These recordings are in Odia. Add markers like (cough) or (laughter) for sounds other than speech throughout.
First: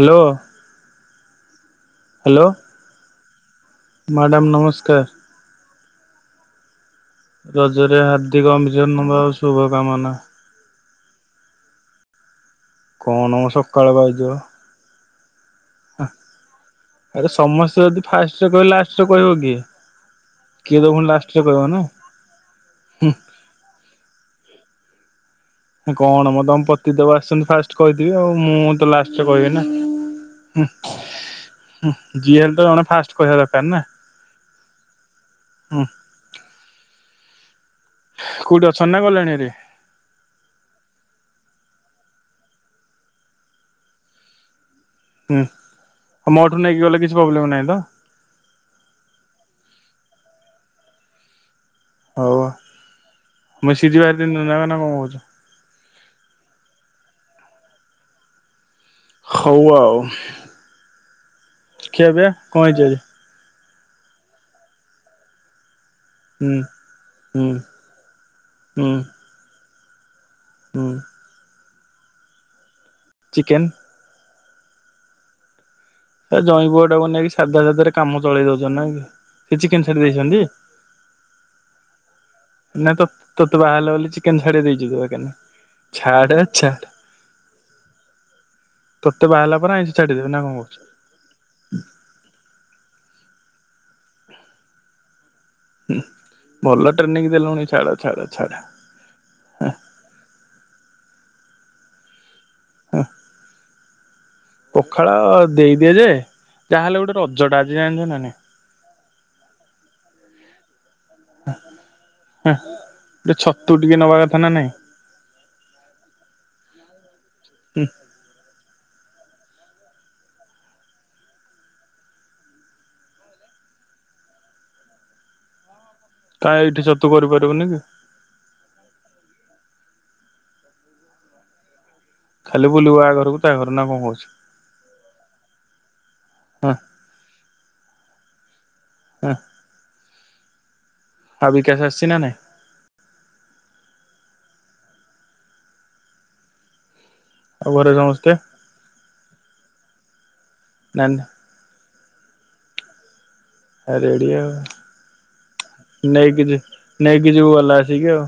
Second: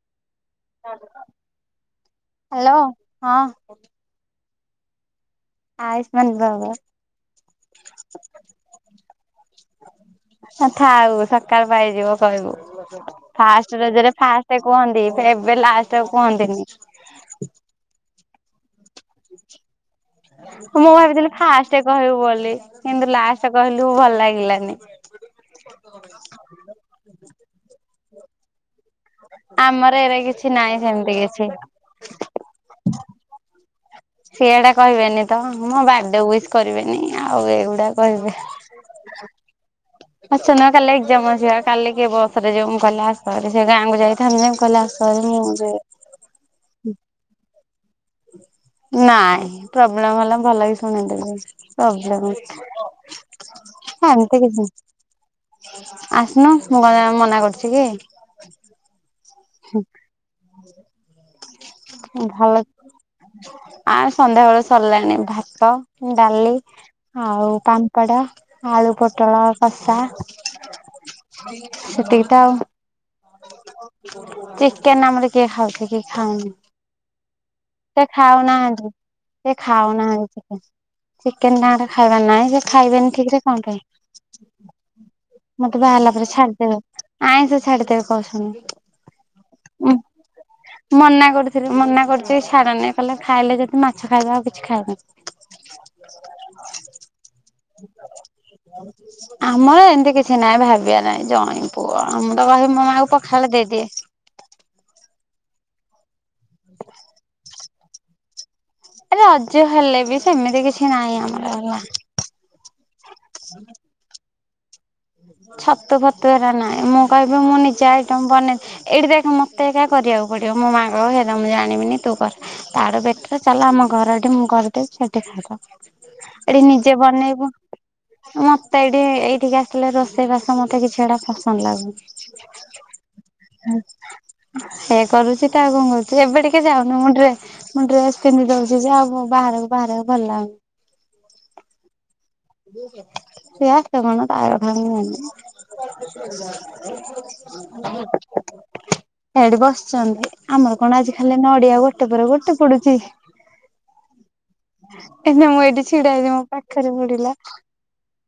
ହାଲୋ। (inaudible) ହାଲୋ। ହ୍ୟାଲୋ ହଁ। ମ୍ୟାଡ଼ାମ ନମସ୍କାର। ଆୟୁଷ୍ମାନ ଭବ। ରଜରେ ହାର୍ଦ୍ଦିକ ଅଭିଜନମ ଶୁଭ କାମନା। ଅ ଥାଉ ସକାଳ ପାଇଯିବ କହିବୁ କଣ ମ ଫାଷ୍ଟ ସକାଳ ରଜରେ ପାଇଯିବ ଫାଷ୍ଟ କୁହନ୍ତି। ଏବେ ଲାଷ୍ଟରେ ଆଉ କୁହନ୍ତିନି। ଆରେ ସମସ୍ତେ ଯଦି ଫାଷ୍ଟରେ କହିବେ, ଲାଷ୍ଟରେ କହିବ କିଏ, କିଏ ତ ପୁଣି ଲାଷ୍ଟରେ କହିବ ନା। ହେଉ ବୋଲି କିନ୍ତୁ ଲାଷ୍ଟ କହିଲୁ ଭଲ ଲାଗିଲାନି। କଣ ମ ତମ ପତି ଦେବ ଆସଛନ୍ତି। ଫାଷ୍ଟ କହିଥିବେ ଆଉ ମୁଁ ତ ଲାଷ୍ଟ ଆମର ଏଇରା କିଛି ନାହିଁ ସେମିତି କିଛି। ହୁଁ, ଯିଏ ହେଲେ ତ ଜଣେ ଫାଷ୍ଟ କହିବା ଦରକାର ନା। ସିଏ ଏଉଡା କହିବେନି ତ ମୋ ହୁଁ ବାର୍ଥଡେ ୱିସ୍ କରିବେନି ଆଉ ଏଗୁଡା କହିବେ। କୋଉଠି ଅଛନ୍ତି ନା ଗଲେଣି ହେରି ଆଚ୍ଛା! ନା କାଲି ଏକ୍ଜାମ ଅଛିବା କାଲି କିଏ ବସରେ ଯିବ ମୁଁ କହିଲି ହଁ ଆସଭାରି ସେ ଗାଁକୁ ଯାଇଥାନ୍ତି ଯେ କହିଲା କଲି ମୁଁ ଯେ ମୋ ଠୁ ନେଇକି ଗଲେ କିଛି ପ୍ରୋବଲେମ୍ ନାହିଁ ତ? ନାଇଁ ପ୍ରୋବ୍ଲେମ ହେଲେ ଭଲ କିି ଶୁଣେଇଦେବି। ହଉ ପ୍ରୋବଲେମ୍, ମୁଁ ସିରି ବାହାରି ତିନି ଆଉତ ଜଣ ଯାକ କିଛି ନା କଣ କହୁଛ? ଆସୁନ ମୁଁ କଣ ତତେ ମନା କରୁଛି କି? ହଉ ଆଉ। ଖିଆ ପିଆ ଭଲ, କଣ ହେଇଛି ଆଜି? ଆ ସନ୍ଧ୍ୟାବେଳେ ସରିଲାଣି ଭାତ ଡାଲି, ହୁଁ ହୁଁ ଆଉ ପାମ୍ପଡ଼, ହୁଁ ଆଳୁ ପୋଟଳ କଷା, ହୁଁ। ସେତିକିତ ଆଉ ଚିକେନ୍ ଚିକେନ୍ ଆମର କିଏ ଖାଉଛି କି? ଏ ଖାଉନି ଜଇଁ ପୁଅଟାକୁ ନେଇକି ସାଧା ସାଧାରେ ସେ କାମ ଖାଉ ଚଳେଇ ଦଉଛନ୍ତି ନାଇଁ ନାହାନ୍ତି। କି? ସେ ଚିକେନ ଛାଡି ଖାଉନାହାନ୍ତି ଦେଇଛନ୍ତି ଚିକେନ୍। ଚିକେନ ତାଙ୍କର ଖାଇବା ନାଇଁ ସେ ନା ଖାଇବେନି ଠିକ ରେ ତୋତେ ବାହା କଣ ହେଲା ବୋଲି ଚିକେନ ଛାଡି ଦେଇଛୁ ତୁ ଏକାନି। ମତେ ବାହାହେଲା ପରେ ଛାଡେ ଛାଡିଦେବେ, ଛାଡେ ଆଇଁଷ ଛାଡ଼ିଦେବେ। ତୋତେ ବାହାହେଲା ପରେ ଆଇଁଷ ଛାଡିବେ ନା କଣ କହୁଛି? ମନା କରୁଥିଲୁ ମନା କରୁଛି ଛାଡ଼ ନାଇଁ କହିଲେ ଖାଇଲେ ଯଦି ମାଛ ଖାଇବୁ ଆଉ କିଛି ଖାଇବୁନି। ହୁଁ, ଭଲ ଟ୍ରେନିଂ ଦେଲୁଣି ଛାଡ -ଛାଡ- ଛାଡ। (inaudible) ଆମର ଏମିତି କିଛି ନାହିଁ ଭାବିବା ନାହିଁ ଜୋଇଁ ପୁଅ ମୁଁ ତ କହିବି ମୋ ହଁ ମାଆଙ୍କୁ ପଖାଳ ଦେଇଦିଅ। ପଖାଳ ଦେଇଦିଏ ଯେ, ଯାହାହେଲେ ଗୋଟେ ରଜ ଟା ଆଜି ଜାଣିଛ ନା ନାଇଁ। ରଜ ହେଲେ ବି, ସେମିତି କିଛି ନାହିଁ ଆମ ଆ ହଁ ଗୋଟେ ଛତୁ ଟିକେ ନବା କଥା ନା ନାଇଁ। ଛତୁ ଫତୁ ଏରା ନାଇଁ, ମୁଁ କହିବି ମୁଁ ହୁଁ ନିଜେ ଆଇ ଟମ୍ ବନେଇ ଏଇଠି ଦେଖ୍ ମତେ ଏକା କରିବାକୁ ପଡ଼ିବ ମୋ ମାଆ କହିବ ହେଇରା ମୁଁ ଜାଣିବିନି ତୁ କର। ତାଠୁ ବେଟର ଚାଲ ଆମ ଘର ଏଠିକି ମୁଁ କରିଦେବି ସେଠି ଖାଇବ। କାଇଁ ଏଠି ଏଇଠି ନିଜେ ଛତୁ ବନେଇବୁ। କରିପାରିବୁନି କି ମତେ ଏଇଠି ଏଇଠିକି ଆସିଲେ ରୋଷେଇ ବାସ ମତେ କିଛି ଏଗୁଡ଼ା ପସନ୍ଦ ଲାଗୁନି। ଖାଲି ବୁଲିବୁ ଆ ଘରକୁ ତା ଘର ନା କଣ କହୁଛୁ? ହେଇ କରୁଛି ତ, ଆଉ କଣ କରୁଛି। ଏବେ ଟିକେ ଯାଉନି ମୁଣ୍ଡରେ ମୁଁ ଡ୍ରେସ ପିନ୍ଧି ଯାଉଛି ଯେ ଆଉ ହଁ ବାହାରକୁ ବାହାରିବାକୁ ଭଲ ଲାଗୁନି। ଆଉ ବିକାଶ ଆସିଛି ନା ନାଇଁ? ସିଏ ଆସେ କଣ ତା କଥା କୁହନି। ଆଉ ଘରେ ସମସ୍ତେ ହେଇଟି ବସିଛନ୍ତି। ଆମର କଣ ନା ଆଜି ନା ଖାଲି ନଡ଼ିଆ, ଗୋଟେ ପରେ ଗୋଟେ ପଡୁଛି। ଆ ରେଡ଼ି ଆଉ ଏ ନାଁ ମୁଁ ଏଇଠି ଛିଡା ହେଇଚି ମୋ ନେଇକି ଯି ପାଖରେ ନେଇକି ପଡିଲା। ଯିବୁ ଗଲା ଆସିକି ଆଉ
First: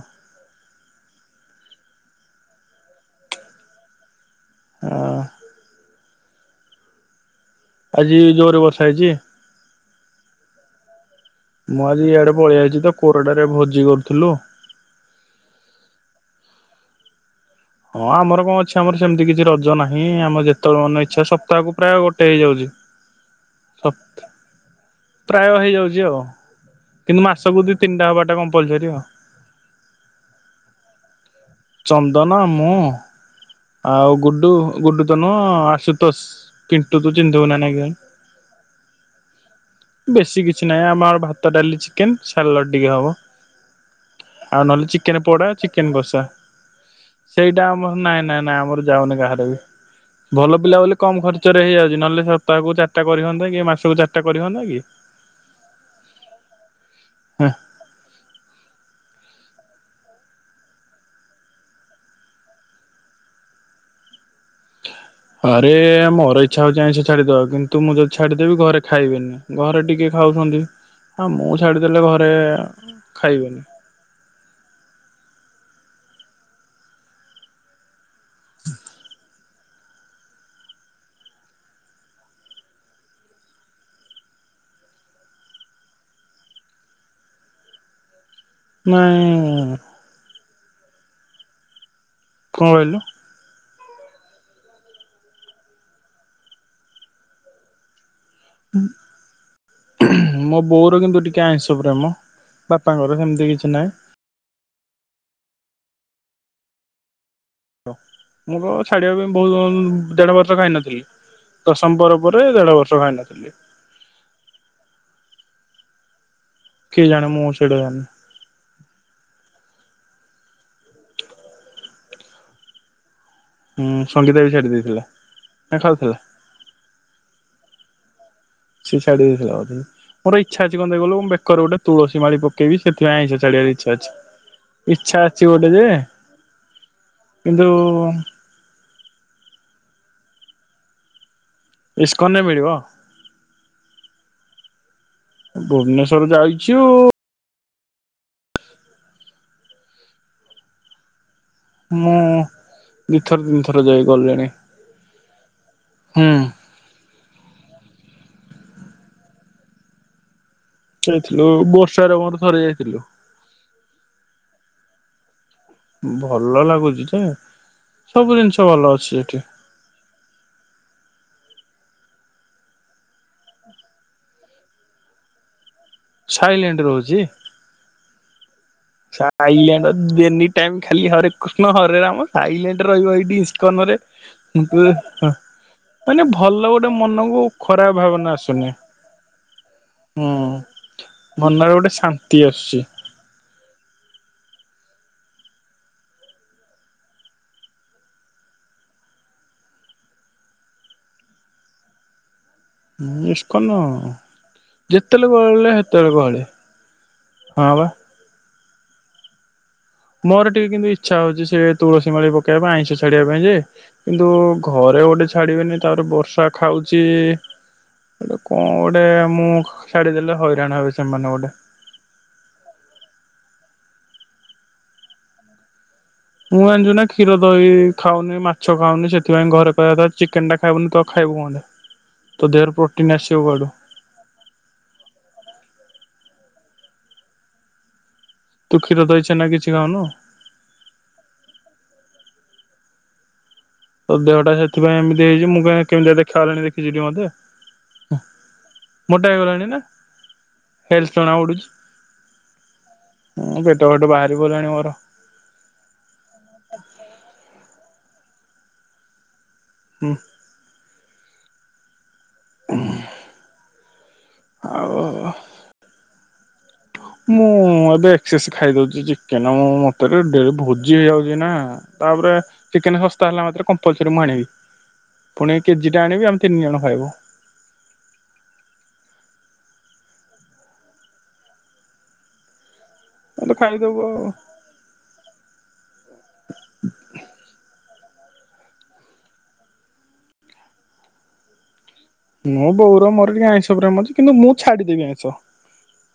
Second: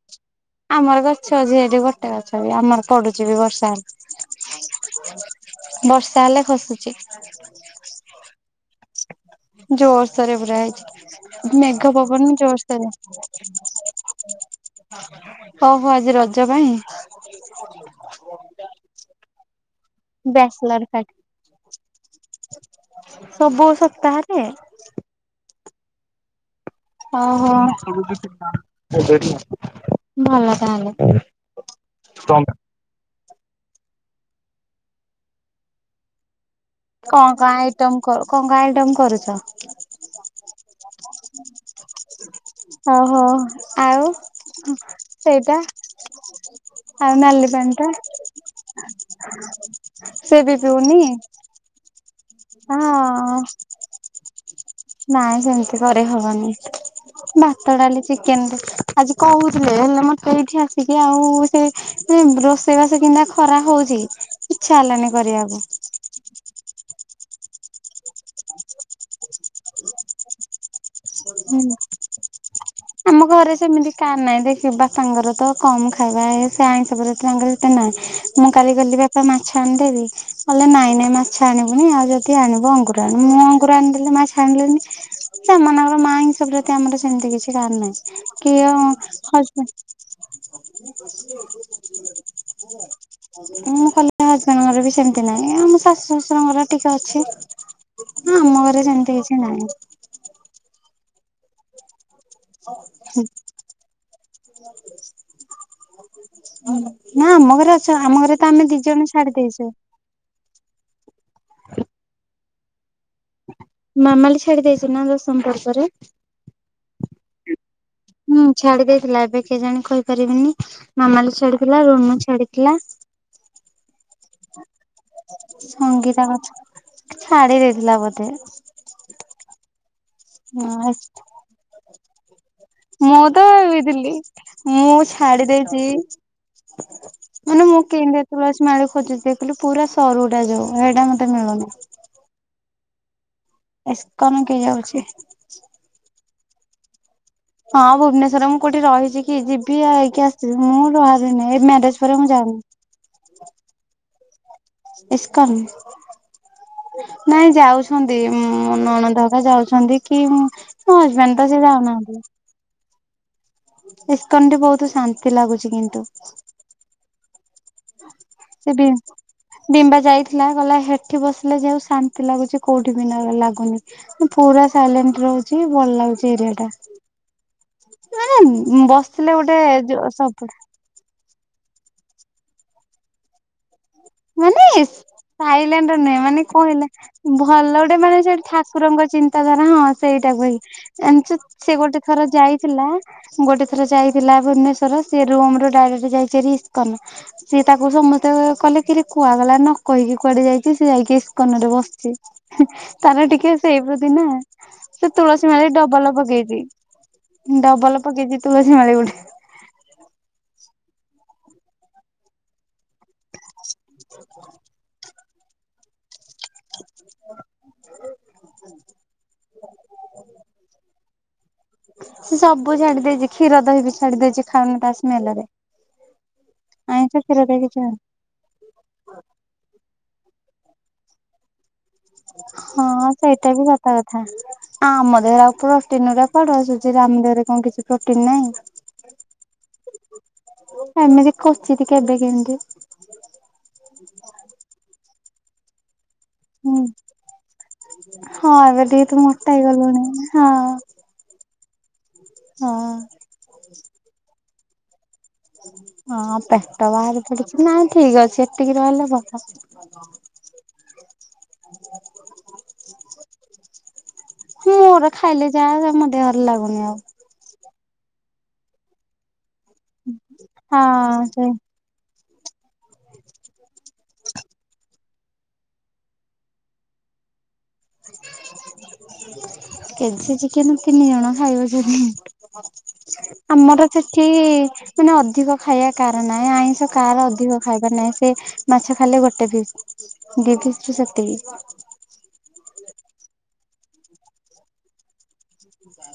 ଆମର ଗଛ ଅଛି ଏଠି ଗୋଟେ ଗଛ ବି ଆମର ପଡୁଛି ବି ବର୍ଷା ହେଲେ। ହଁ ବର୍ଷା ହେଲେ ଖସୁଛି। ଆଜି ଜୋରରେ ବର୍ଷା ହେଇଛି? ଜୋରସରେ ପୁରା ହେଇଛି। ମୁଁ ମେଘ ଆଜି ପବନ୍ ଇଆଡେ ପଳେଇ ଆଇଛି ତ ଜୋରସରେ। କୋରଡାରେ ଭୋଜି କରୁଥିଲୁ। ହ ହ ଆଜି ରଜ ପାଇଁ। ହଁ ଆମର କଣ ଅଛି ଆମର ସେମିତି କିଛି ର ଜ ନାହିଁ ଆମ ବ୍ୟାଚଲର ଯେତେବେଳେ ମାନ ପାର୍ଟି ଇଚ୍ଛା ସପ୍ତାହକୁ ପ୍ରାୟ ଗୋଟେ ହେଇଯାଉଛି। ସବୁ ସପ୍ତାହରେ। ପ୍ରାୟ ହେଇଯାଉଛି ଆଉ। କିନ୍ତୁ ଓହୋ ମାସକୁ ଦି ତିନିଟା ହବାଟା କମ୍ପଲସରି ଆଉ। ଭଲ ତାହେଲେ। ଚନ୍ଦନ କଣ ମୁଁ ଆଉ ଗୁଡୁ ଗୁଡୁ ତ ନୁହଁ ଆଶୁତୋଷ। ପିଣ୍ଟୁ ତୁ କଣ ଚିହ୍ନିଥିବୁ କଣ ନା ନାଇଁ କେଜାଣି ଆଇଟମ୍ କ କଣ କଣ ଆଇଟମ୍ କରୁଛ? ବେଶୀ କିଛି ନାହିଁ ଆମର ଭାତ ଡାଲି ଚିକ୍ ସାଲାଡ଼ ଟିକେ ହବ ଓହୋ ଆଉ ଆଉ ନହେଲେ ଚିକେନ ପୋଡ଼ା ସେଇଟା ଚିକେନ କଷା। ଆଉ ନାଲି ସେଇଟା ପାଣି ଟା ଆମର ନାଇଁ ନାଇଁ ନାଇଁ ଆମର ଯାଉନି କାହାର ବି ସେ ବି ଭଲ ପିଲା ପିଉନି ବୋଲି କମ ଖର୍ଚ୍ଚ ଚରେ ହେଇଯାଉଛି ନହେଲେ ସପ୍ତାହକୁ ଚାରିଟା କରି ହଁ ହୁଅନ୍ତା କି ମାସକୁ ଚାରିଟା କରି ହୁଅନ୍ତା କି। ନାଇଁ ସେମିତି କରେ ହବନି ହେଁ ଭାତ ଡାଲି ଚିକେନରେ ଆଜି କହୁ ଥିଲେ ହେଲେ ମତେ ଏଠି ଆସିକି ଆଉ ସେ ସେ ରୋଷେଇବାସ କିନ୍ତିଆ ଖରା ହଉଛି। ହେଲାନି କରିବାକୁ ଆରେ ମୋର ଏ ଇଚ୍ଛା ହଉଚି ଆଇଁଷ ଛାଡ଼ିଦବାକୁ କିନ୍ତୁ ମୁଁ ଯଦି ଛାଡ଼ିଦେବି ଘରେ ଖାଇବେନି ଘରେ ଟିକେ ଖାଉଛନ୍ତି। ହଁ ମୁଁ ହୁଁ ଛାଡିଦେଲେ ଘରେ ଆମ ଘରେ ଖାଇବେନି। ସେମିତି କାର ନାଇଁ ଦେଖି ବାପାଙ୍କର ତ କମ ଖାଇବା ସେ ଆଇଁଷ ପ୍ରତି ତାଙ୍କର ଏତେ ନାହିଁ ମୁଁ କାଲି ଗଲି ବାପା ମାଛ ଆଣିଦେବି କହିଲେ ନାଇଁ ନାଇଁ ମାଛ ଆଣିବୁନି ଆଉ ଯଦି ଆଣିବୁ ଅଙ୍ଗୁର ଆଣିବୁ ମୁଁ ଅଙ୍ଗୁର ଆଣିଦେଲି ମାଛ ଆଣିଲିନି ସେମାନଙ୍କର ମା ଆଇଁଷ ପ୍ରତି ଆମର ସେମିତି କିଛି କାହାର ନାହିଁ କି ନାଇଁ ହଜବେଣ୍ଡ କଣ କହିଲୁ (inaudible) ମୁଁ କହିଲି ହଜବେଣ୍ଡଙ୍କର ବି ସେମିତି ନାହିଁ ଆମ ଶାଶୁ ଶଶୁରଙ୍କର ଟିକେ ଅଛି। ହୁଁ ମୋର ସେମିତି କିଛି ନାହିଁ। ମୋ ବୋଉର କିନ୍ତୁ ଟିକେ ଆଇଁଷ ପ୍ରେମ ବାପାଙ୍କର ସେମିତି କିଛି ନାହିଁ। ନା ଆମ ଘ୍ ମୁଁ କ ଛାଡିବା ପାଇଁ ବହୁତ ଦେଢ ବର୍ଷ ଖାଇନଥିଲି। ଦଶମ ପରେ ପରେ ଦେଢ ବର୍ଷ ଖାଇନଥିଲି। ମାମାଲି ଛାଡି ଦେଇଛି ନା ଦଶମ ପରେ ପରେ। କେଜାଣି ମୁଁ ସେଡା ଜାଣିନି। ହୁଁ ଛାଡି ଦେଇଥିଲା ଏବେ କେଜାଣି କହିପାରିବିନି। ମାମାଲି ଛାଡିଥିଲା ରୁନୁ ଛାଡିଥିଲା। ଉଁ ସଙ୍ଗୀତା ବି ଛାଡି ଦେଇଥିଲା ନା ଖାଉଥିଲା? ସଙ୍ଗୀତା କଥା ଛାଡି ଦେଇଥିଲା ବୋଧେ। ସେ ଛାଡ଼ି ଦେଇଥିଲା ବୋଧେ। ମୋର ଇଚ୍ଛା ଅଛି କଣ ଦେଖି କହିଲୁ ମୁ ବେକରେ ଗୋଟେ ତୁଳସୀ ମାଳି ପକେଇବି ସେଥିପାଇଁ ମୁଁ ତ ଆଇଁଷ ଛାଡିବାକୁ ଇଚ୍ଛା ଭାବିଥିଲି ଅଛି। ମୁଁ ଇଚ୍ଛା ଅଛି ଛାଡି ଗୋଟେ ଦେଇଛି ଯେ କିନ୍ତୁ ମାନେ ମୁଁ କିନ୍ଦିଆ ତୁଳସୀ ମାଳି ଖୋଜୁଚି ଦେଖି କହିଲୁ ପୁରା ସରୁଟା ଯୋଉ ହେଟା ମତେ ମିଳୁନି। ଇସ୍କନରେ ମିଳିବ। ଇସ୍କନ୍ କିଏ ଯାଉଛି? ଭୁବନେଶ୍ଵର ଯାଇଛୁ ହଁ ଭୁବନେଶ୍ୱରରେ ମୁଁ କୋଉଠି ରହିଛି କି ଯିବି ଯାଇକି ଆସିବି ମୁଁ ରହିନି ଏ ମା ମୁଁ ଦି ଥର ତିନି ଥର ଯାଇ ଗଲିଣି। ଇସ୍କନ୍। ହୁଁ ନାଇଁ ଯାଉଛନ୍ତି ଉଁ ମୋ ନଣନ୍ଦ ହେକା ଯାଉଛନ୍ତି କି ହଜବେଣ୍ଡ ଯଇଥିଲୁ ତ ସେ ଯାଉନାହାନ୍ତି ବର୍ଷାର ମୋର ଥରେ ଯାଇଥିଲୁ। ଇସ୍କନ୍ ଠି ବହୁତୁ ଶାନ୍ତି ଲାଗୁଛି କିନ୍ ଭଲ ଲାଗୁଛି ଯେ ସବୁ ଜିନିଷ ସେ ବି ଭଲ ଅଛି ସେଠି। ଡିମ୍ବା ଯାଇଥିଲା ଗହିଲା ସେଠି ବସିଲେ ଯେଉ ଶାନ୍ତି ଲାଗୁଛି କୋଉଠି ବି ନା ଲାଗୁନି। ପୁରା ସାଇଲେଣ୍ଟ୍ ରହୁଛି ଭଲ ଲାଗୁଛି ଏରିଆଟା। ସାଇଲେଣ୍ଟ ରହୁଛି। ସାଇଲାଣ୍ଡ ଏନି ଟାଇମ୍ ଖାଲି ହରେକୃଷ୍ଣ ହରେ ରାମ ସାଇଲାଣ୍ଟ୍ ରେ ରହିବ ଏଇଠି କନ ରେ ମାନେ ଥାଇଲାଣ୍ଡ ନୁହେଁ ମାନେ ମାନେ କଣ ଭଲ ଗୋଟେ ମନକୁ ଖରାପ ଭାବନା ଆସୁନି। କୁକୁରଙ୍କ ଚିନ୍ତାଧାରା ହଁ ହୁଁ। ସେଇଟା କ ହ ଏମି ମନରେ ସେ ଗୋଟେ ଥର ଶାନ୍ତି ଆସୁଛି ଯାଇଥିଲା ଗୋଟେ ଥର ଯାଇଥିଲା ଭୁନେଶ୍ୱର ସେ ରୋମ୍ ରୁ ଡ଼ାଇରେକ୍ଟ ଯାଇଚି ହେରି ଇସ୍କନ। ସିଏ ତାକୁ ସମତେ କହଲେ କିରି କୁହାଗଲା ନ କହିକି କୁଆଡେ ଯାଇଛି ସେ ଯାଇକି ଇସ୍କନ ରେ ବସିଛି। ତାର ଟିକେ ଇସ୍କନ ସେଇ ପ୍ରତି ନା। ସେ ଯେତେବେଳେ ତୁଳସୀ ଗହଳି ମାଳି ସେତେବେଳେ ଡବଲ ଗହଳି। ପକେଇଛି। ହଁ ବା। ପକେଚି ତୁଳସୀ ମାଳି ଗୋଟେ। ମୋର ଟିକେ କିନ୍ତୁ ଇଚ୍ଛା ହଉଛି ସେ ତୁଳସୀ ମାଳି ପକବା ଆଇଁଷ ଛାଡିବା ପାଇଁ ଯେ କିନ୍ତୁ ଘରେ ଗୋଟେ ଛାଡିବେନି ତାପରେ ବର୍ଷା ଖାଉ ଚି କଣ ଗୋଟେ ମୁଁ ଛାଡିଦେଲେ ହଇରାଣ ହେବ ସେମାନେ ଗୋଟେ। ସେ ସବୁ ଛାଡି ଦେଇେଛି କ୍ଷୀର ଦହି ବି ଛାଡି ଦେଇେଛି ଖାଉନି ତା ସ୍ମେଲ ରେ। ମୁଁ ଜାଣିଛୁ ନା କ୍ଷୀର ଦହି ଖାଉନି ମାଛ ଛ ଖାଉନି ସେଥିପାଇଁ ଘରେ କହିଆ କଥା ଚିକେନ ଟା ଖାଇବୁନ୍ ତ ଖାଇବୁ କଣ୍ଟା? ତୋ ଦେହର ହଁ ପ୍ରୋଟିନ୍ ଆସିବ ସେଇଟା ବି କୁଆଡୁ? କଥା ସତ ଆଉ ଆମ ଦେହରେ ଆଉ ପ୍ରୋଟିନ୍ ରା କୁଆଡୁ ଆସୁଛି ଆମ ଦେହରେ କଣ କିଛି ପ୍ରୋଟିନ ନାହିଁ? ତୁ କ୍ଷୀର, ଦହି, ଛେନା କିଛି ଖାଉନୁ? ଏମିତି କୋଚିତି କେବେ କେମିତି। ତ ଦେହଟା ସେଥିପାଇଁ ଏମିତି ହେଇଛି ମୁଁ କେମିତି ଦେଖା ହେଲାଣି ହୁଁ ଦେଖିଛିି ଟି ମତେ? ହ ହଁ ଏବେ ଟିକେ ତୁ ମୋଟା ମୋଟାଇଗଲାଣି ନା ହେଇଗଲୁଣି ହଁ ହେଲଥ ଜଣା ପଡୁଛି। ହଁ। ହଁ ପେଟ ଫେଟ ବାହାରି ପଲାଣି ମୋର। ହଁ ପେଟ ବାହାରି ପଡୁଛି ନାଇ ଠିକ ଅଛି ଏତିକି ରହିଲେ ଭଲ। ହୁଁ (inaudible) ହଁ ମୋର ଖାଇଲେ ଯାହା ମୋ ଦେହରେ ଲାଗୁନି ଆଉ। ମୁଁ ଏବେ ଏକ୍ସସେ ଖାଇଦଉଛି ଚିକେନ ମତରେ ଡ ଭୋଜି ହଁ ହେଇଯାଉଛି ସେ ନା। ତାପରେ ଚିକେନ ଶସ୍ତା ହେଲା ମାତ୍ରେ କମ୍ପଲସରି ମୁଁ ଆଣିବି। ପୁଣି କେଜିଟା ଆଣିବି ଆମେ ତିନି ଜଣ ଖାଇବୁ। କେଜି ଚିକେନ ତିନି ଜଣ ଖାଇଦଉଚନ୍ତି। ତ ଆମର ଖାଇଦବୁ ସେଠି ଆଉ ମାନେ ଅଧିକ ଖାଇବା କାହାର ନାହିଁ ଆଇଁଷ କାହାର ଅଧିକ ଖାଇବାର ନାହିଁ ସେ ମାଛ ଖାଇଲେ ଗୋଟେ ପିସ। ସେତିକି (inaudible) ମୋ ବଉର ମୋର ଟିକେ ଆଇଁଷ ପ୍ରେମ ଅଛି କିନ୍ତୁ ମୁଁ ଛାଡ଼ିଦେବି ଆଇଁଷ।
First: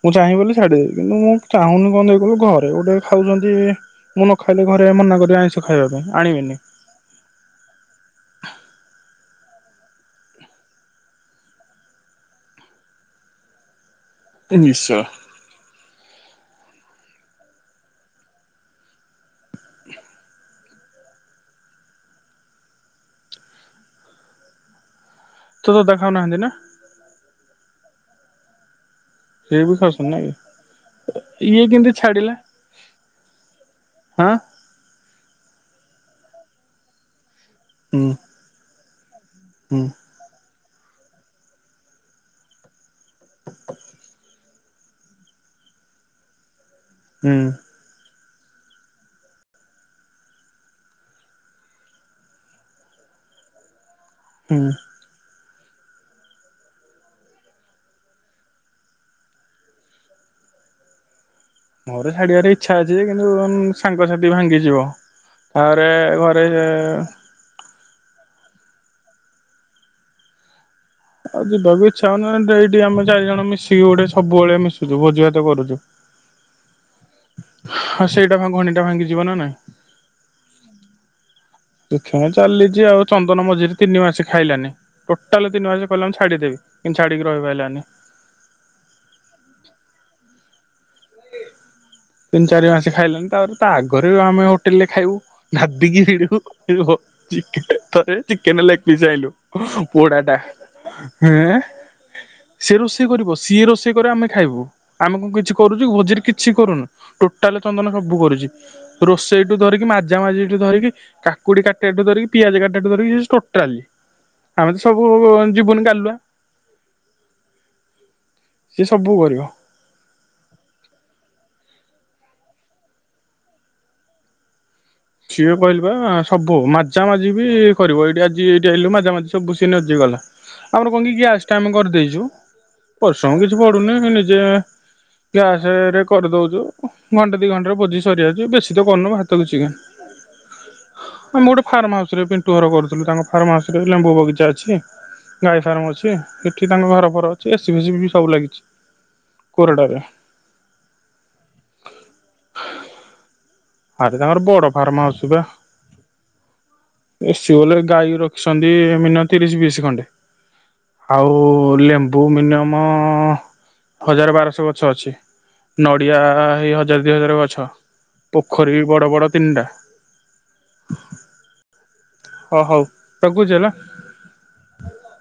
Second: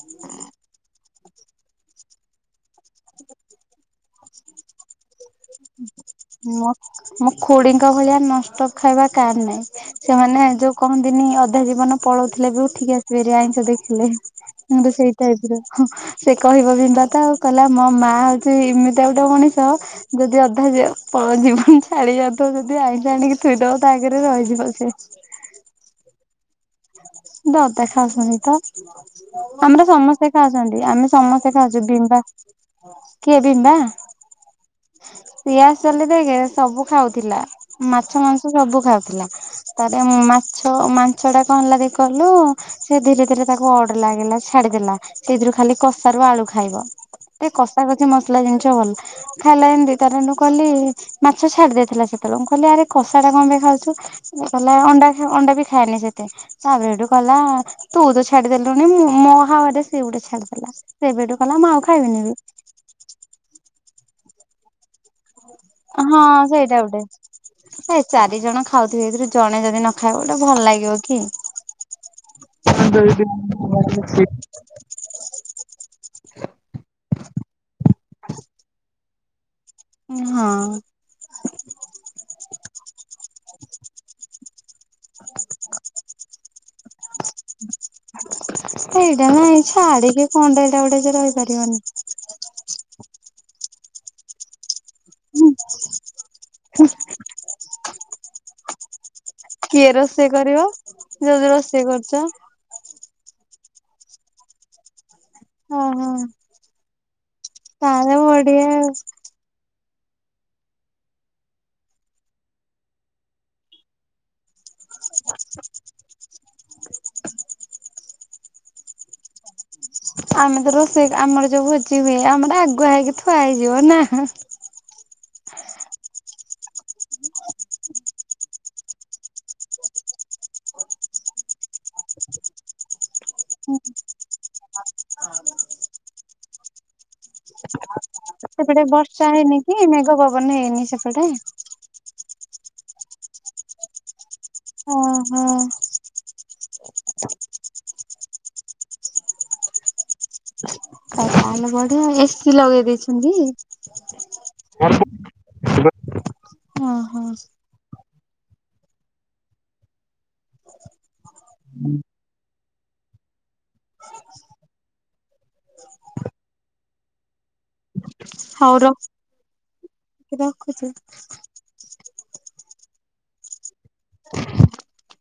ମୁଁ ଚାହିଁ ବୋଲି ଛାଡିଦେବି କିନ୍ତୁ ମୁଁ ଚାହୁଁନି କଣ ଦେଇ କହିଲ ଘରେ ଗୋଟେ ଖାଉଛନ୍ତି ମୁଁ ନ ଖାଇଲେ ଘରେ ମନା କରି ସେ ଆଇଁଷ ଖାଇବା ପାଇଁ ଆଣିବେନି ମୁଁ ଖୁଡିଙ୍କ ଭଳିଆ ନନଷ୍ଟପ ଖାଇବା କାର ନାହିଁ। ସେମାନେ ଯୋଉ କହନ୍ତିନି ଅଧା ଜୀବନ ପଳଉଥିଲେ ବି ଉଠିକି ଆସିବାର ଆଇଁଷ ଦେଖିଲେ। ମୁଁ ବି ନିଶ୍ଚୟ। ସେଇ ଟାଇପ୍। ସେ କହିବ ବିବତା ଆଉ କହିଲା ମୋ ମା ହଉଛି ଏମିତିଆ ଗୋଟେ ମଣିଷ ଯେ ଅଧା ଯ ଜୀବନ ଛାଡି ଯାଉ ଥିବ ଯଦି ଆଇଁଷ ଆଣିକି ଥୋଇଦବ ତା ଆଗରେ ରହିଯିବ ସେ। ତୋ ବାବା ଖାଉନାହାନ୍ତି ନା? ଦାଦା ଖାଉଛନ୍ତି ତ। ସିଏ ବି ଆମର ଖାଉଛନ୍ତି ନା ସମସ୍ତେ କି ଖାଉଛନ୍ତି ଆମେ ସମସ୍ତେ ଇଏ ଖାଉଛୁ କେମିତି ବିମ୍ବା ଛାଡିଲା କିଏ ବିମ୍ବା ହଁ। ପିଆସଲି ଦେଇକି ସବୁ ଖାଉଥିଲା ହୁଁ ମାଛ ମାଂସ ସବୁ ଖାଉଥିଲା। ହୁଁ। ତାପରେ ମାଛ ମାଂଛ ଟା କଣ ହେଲା ଦେଇ କହିଲୁ ସେ ଧୀରେ ଧୀରେ ତାକୁ ଅଡ ଲାଗିଲା ଛାଡିଦେଲା ସେଥିରୁ ଖାଲି କଷା ରୁ ଆଳୁ ଖାଇବ। ହୁଁ ଏ କଷା କଷି ମସଲା ଜିନିଷ ଭଲ ଖାଇଲା ଯେମିତି ତାର ଠୁଁ କଲି ମାଛ ଛାଡି ଦେଇଥିଲା ସେତେବେଳେ ମୁ କହିଲି ଆରେ କଷା ଟା କଣ ପାଇଁ ଖାଉଛୁ? ସେ ହୁଁ କହିଲା ଅଣ୍ଡା ଖା ଅଣ୍ଡା ବି ଖାଏନି ସେ ଏ ତେ ତାପରେ ସେଠୁ କହିଲା ତୁ ତ ଛାଡିଦେଲୁଣିି ମୁଁ ମୋ ହାୱାରେ ସେ ଗୋଟେ ଛାଡିଦେଲା। ସେବେଠୁ କହିଲା ମୁଁ ଆଉ ମୋର ଖାଇବିନି ବି ଛାଡିବାର ଇଚ୍ଛା ଅଛି ଯେ କିନ୍ତୁ ଉଁ ସାଙ୍ଗସାଥି ଭାଙ୍ଗିଯିବ ତାପରେ ଘରେ ସେଇ ଚାରି ଜଣ ଖାଉଥିବେ ସେଥିରୁ ଜଣେ ଯଦି ନ ଖାଇବ ଗୋଟେ ଭଲ ଲାଗିବ କି? ଆଉ ଯିବାକୁ ଇଚ୍ଛା ହଉନି ଏଁ ଡେ ଏଇଠି ଆମେ ଚାରି ଜଣ ମିଶିକି ଗୋଟେ ସବୁବେଳେ ମିଶୁଛୁ ଭୋଜି ଭାତ କରୁଛୁ। ହଁ ସେଇଟା ଭାଙ୍ଗ ହଣ୍ଡିଟା ଭାଙ୍ଗି ଯିବ ନା ନାଇ ହଁ। ଦେଖେଁ ଚାଲିଛି ଆଉ ଚନ୍ଦନ ମଝିରେ ତିନି ମାସେ ଖାଇଲାନି। ଟୋଟାଲ ତିନ ମାସେ କହିଲା ମୁଁ ଛାଡିଦେବି କିନ୍ତୁ ଛାଡିକି ରହିପାରିଲାନି। ସେଇଟା ନାଇଁ ଛାଡିକି କଣ ଟା ଏଇଟା ଗୋଟେ ଯେ ରହିପାରିବନି। ତିନ ଚାରି ମାସେ ଖାଇଲାନି ତାପରେ ତା ଆଗରେ ବି ଆମେ ଆଉ ହୋଟେଲରେ ଖାଇବୁ ନାଦିକିିରି ହୁ ସେଯୋଉ ହୋ ଚିକେନ ଥରେ ଚିକେନ ଲେଗପିସ ଆଇଁଲୁ କିଏ ରୋଷେଇ ପୋଡ଼ାଟା କରିବ ଯଦି ହେଁ ରୋଷେଇ କରୁଛ ସେ ରୋଷେଇ କରିବ ସିଏ ରୋଷେଇ କରିବ ଆମେ ଖାଇବୁ ଆମେ କଣ କିଛି କ ରୁ ଓହୋ। ଭୋଜିରେ କିଛି କରୁନୁ ଟୋଟାଲ ଚନ୍ଦନ ତାହେଲେ ସବୁ କରୁଛି ବଢିଆ ଆଉ ରୋଷେ ଷେଇଠୁ ଧରିକି ମାଜାମାଜିଠୁ ଧରିକି କାକୁଡି କାଟିବାଠୁ ଧରିକି ପିଆଜ କାଟିବାଠୁ ଧରିକି ସେ ଟୋଟାଲି ଆମେ ତ ସବୁ ଜୀବୁନି ଗାଲୁଆ ସିଏ ସବୁ କରିବ। (inaudible) ଆମେ ତ ରୋଷେଇ କ ଆମର ଯୋଉ ଭୋଜି ହୁଏ ଆମର ଆଗୁଆ ହେଇକି ଥୁଆ ହେଇଯିବ ନାଁ ସିଏ କହିଲି ବା ସବୁ ମାଜାମାଜି ବି କରିବ ଏଇଠି ଆଜି ଏଇଠି ଆଇଲୁ ମାଜାମାଜି ସବୁ ସିଏ ନିଜେ କଲା। ଆମର କଣ କି ଗ୍ୟାସ ଟା ଆମେ କରିଦେଇଛୁ ପରିଶ୍ରମ କିଛି ପଡୁନି ସେ ନିଜେ ଗ୍ୟାସ ରେ କରିଦଉଛୁ ଘଣ୍ଟା ଦି ଘଣ୍ଟା ରେ ଭୋଜି ସରି ଯାଉଛି ବେଶୀ ତ ସେପଟେ କରୁନୁ ବର୍ଷା ଭାତ କୁ ହେଇନି ଚିକେନ। କି ମେଘ ପବନ ହେଇନି ସେପଟେ? ଫାର୍ମ ହାଉସରେ ପିଣ୍ଟୁ ଘର କରୁଥିଲୁ ତାଙ୍କ ଫାର୍ମ ହାଉସରେ ଲେମ୍ବୁ ବଗିଚା ଅଛି ଓହୋ। ଗାଈ ଫାର୍ମ ଅଛି ସେ ଠି ତାଙ୍କ ଘର ଫର ଅଛି ଏସିି ଫେସି ବି ସବୁ ଲାଗିଛି କୋରଡ଼ାରେ (inaudible) ତାହେଲେ ବଢିଆ ଏ ସି ଲଗେଇ ଦେଇଛନ୍ତି? ଆରେ ତାଙ୍କର ବଡ ଫାର୍ମ ହାଉସ ବା। ଓହୋ ଏ ସି ବୋଲେ ଗାଈ ରଖିଛନ୍ତି-ଇ-ଇ ମିନୟମ ତିରିଶ ବିଶ୍ ଖଣ୍ଡେ। ଆଉ-ଉ-ଉ ଲେମ୍ବୁ ମିନିୟମ-ଅ-ଅ-ଅ ହଜାର ବାରଶହ ଗଛ ଅଛି। ନଡ଼ିଆ-ଆ-ଆ-ଆ ହେଇ ହଜାର ଦି ହଜାର ଗଛ। ପୋଖରୀ ହଉ ବି ବଡ଼ ରଖୁଛି ବଡ଼ ତିନିଟା। ରଖୁଛି? ହ ହଉ ରଖୁଛି ହେଲା। (inaudible)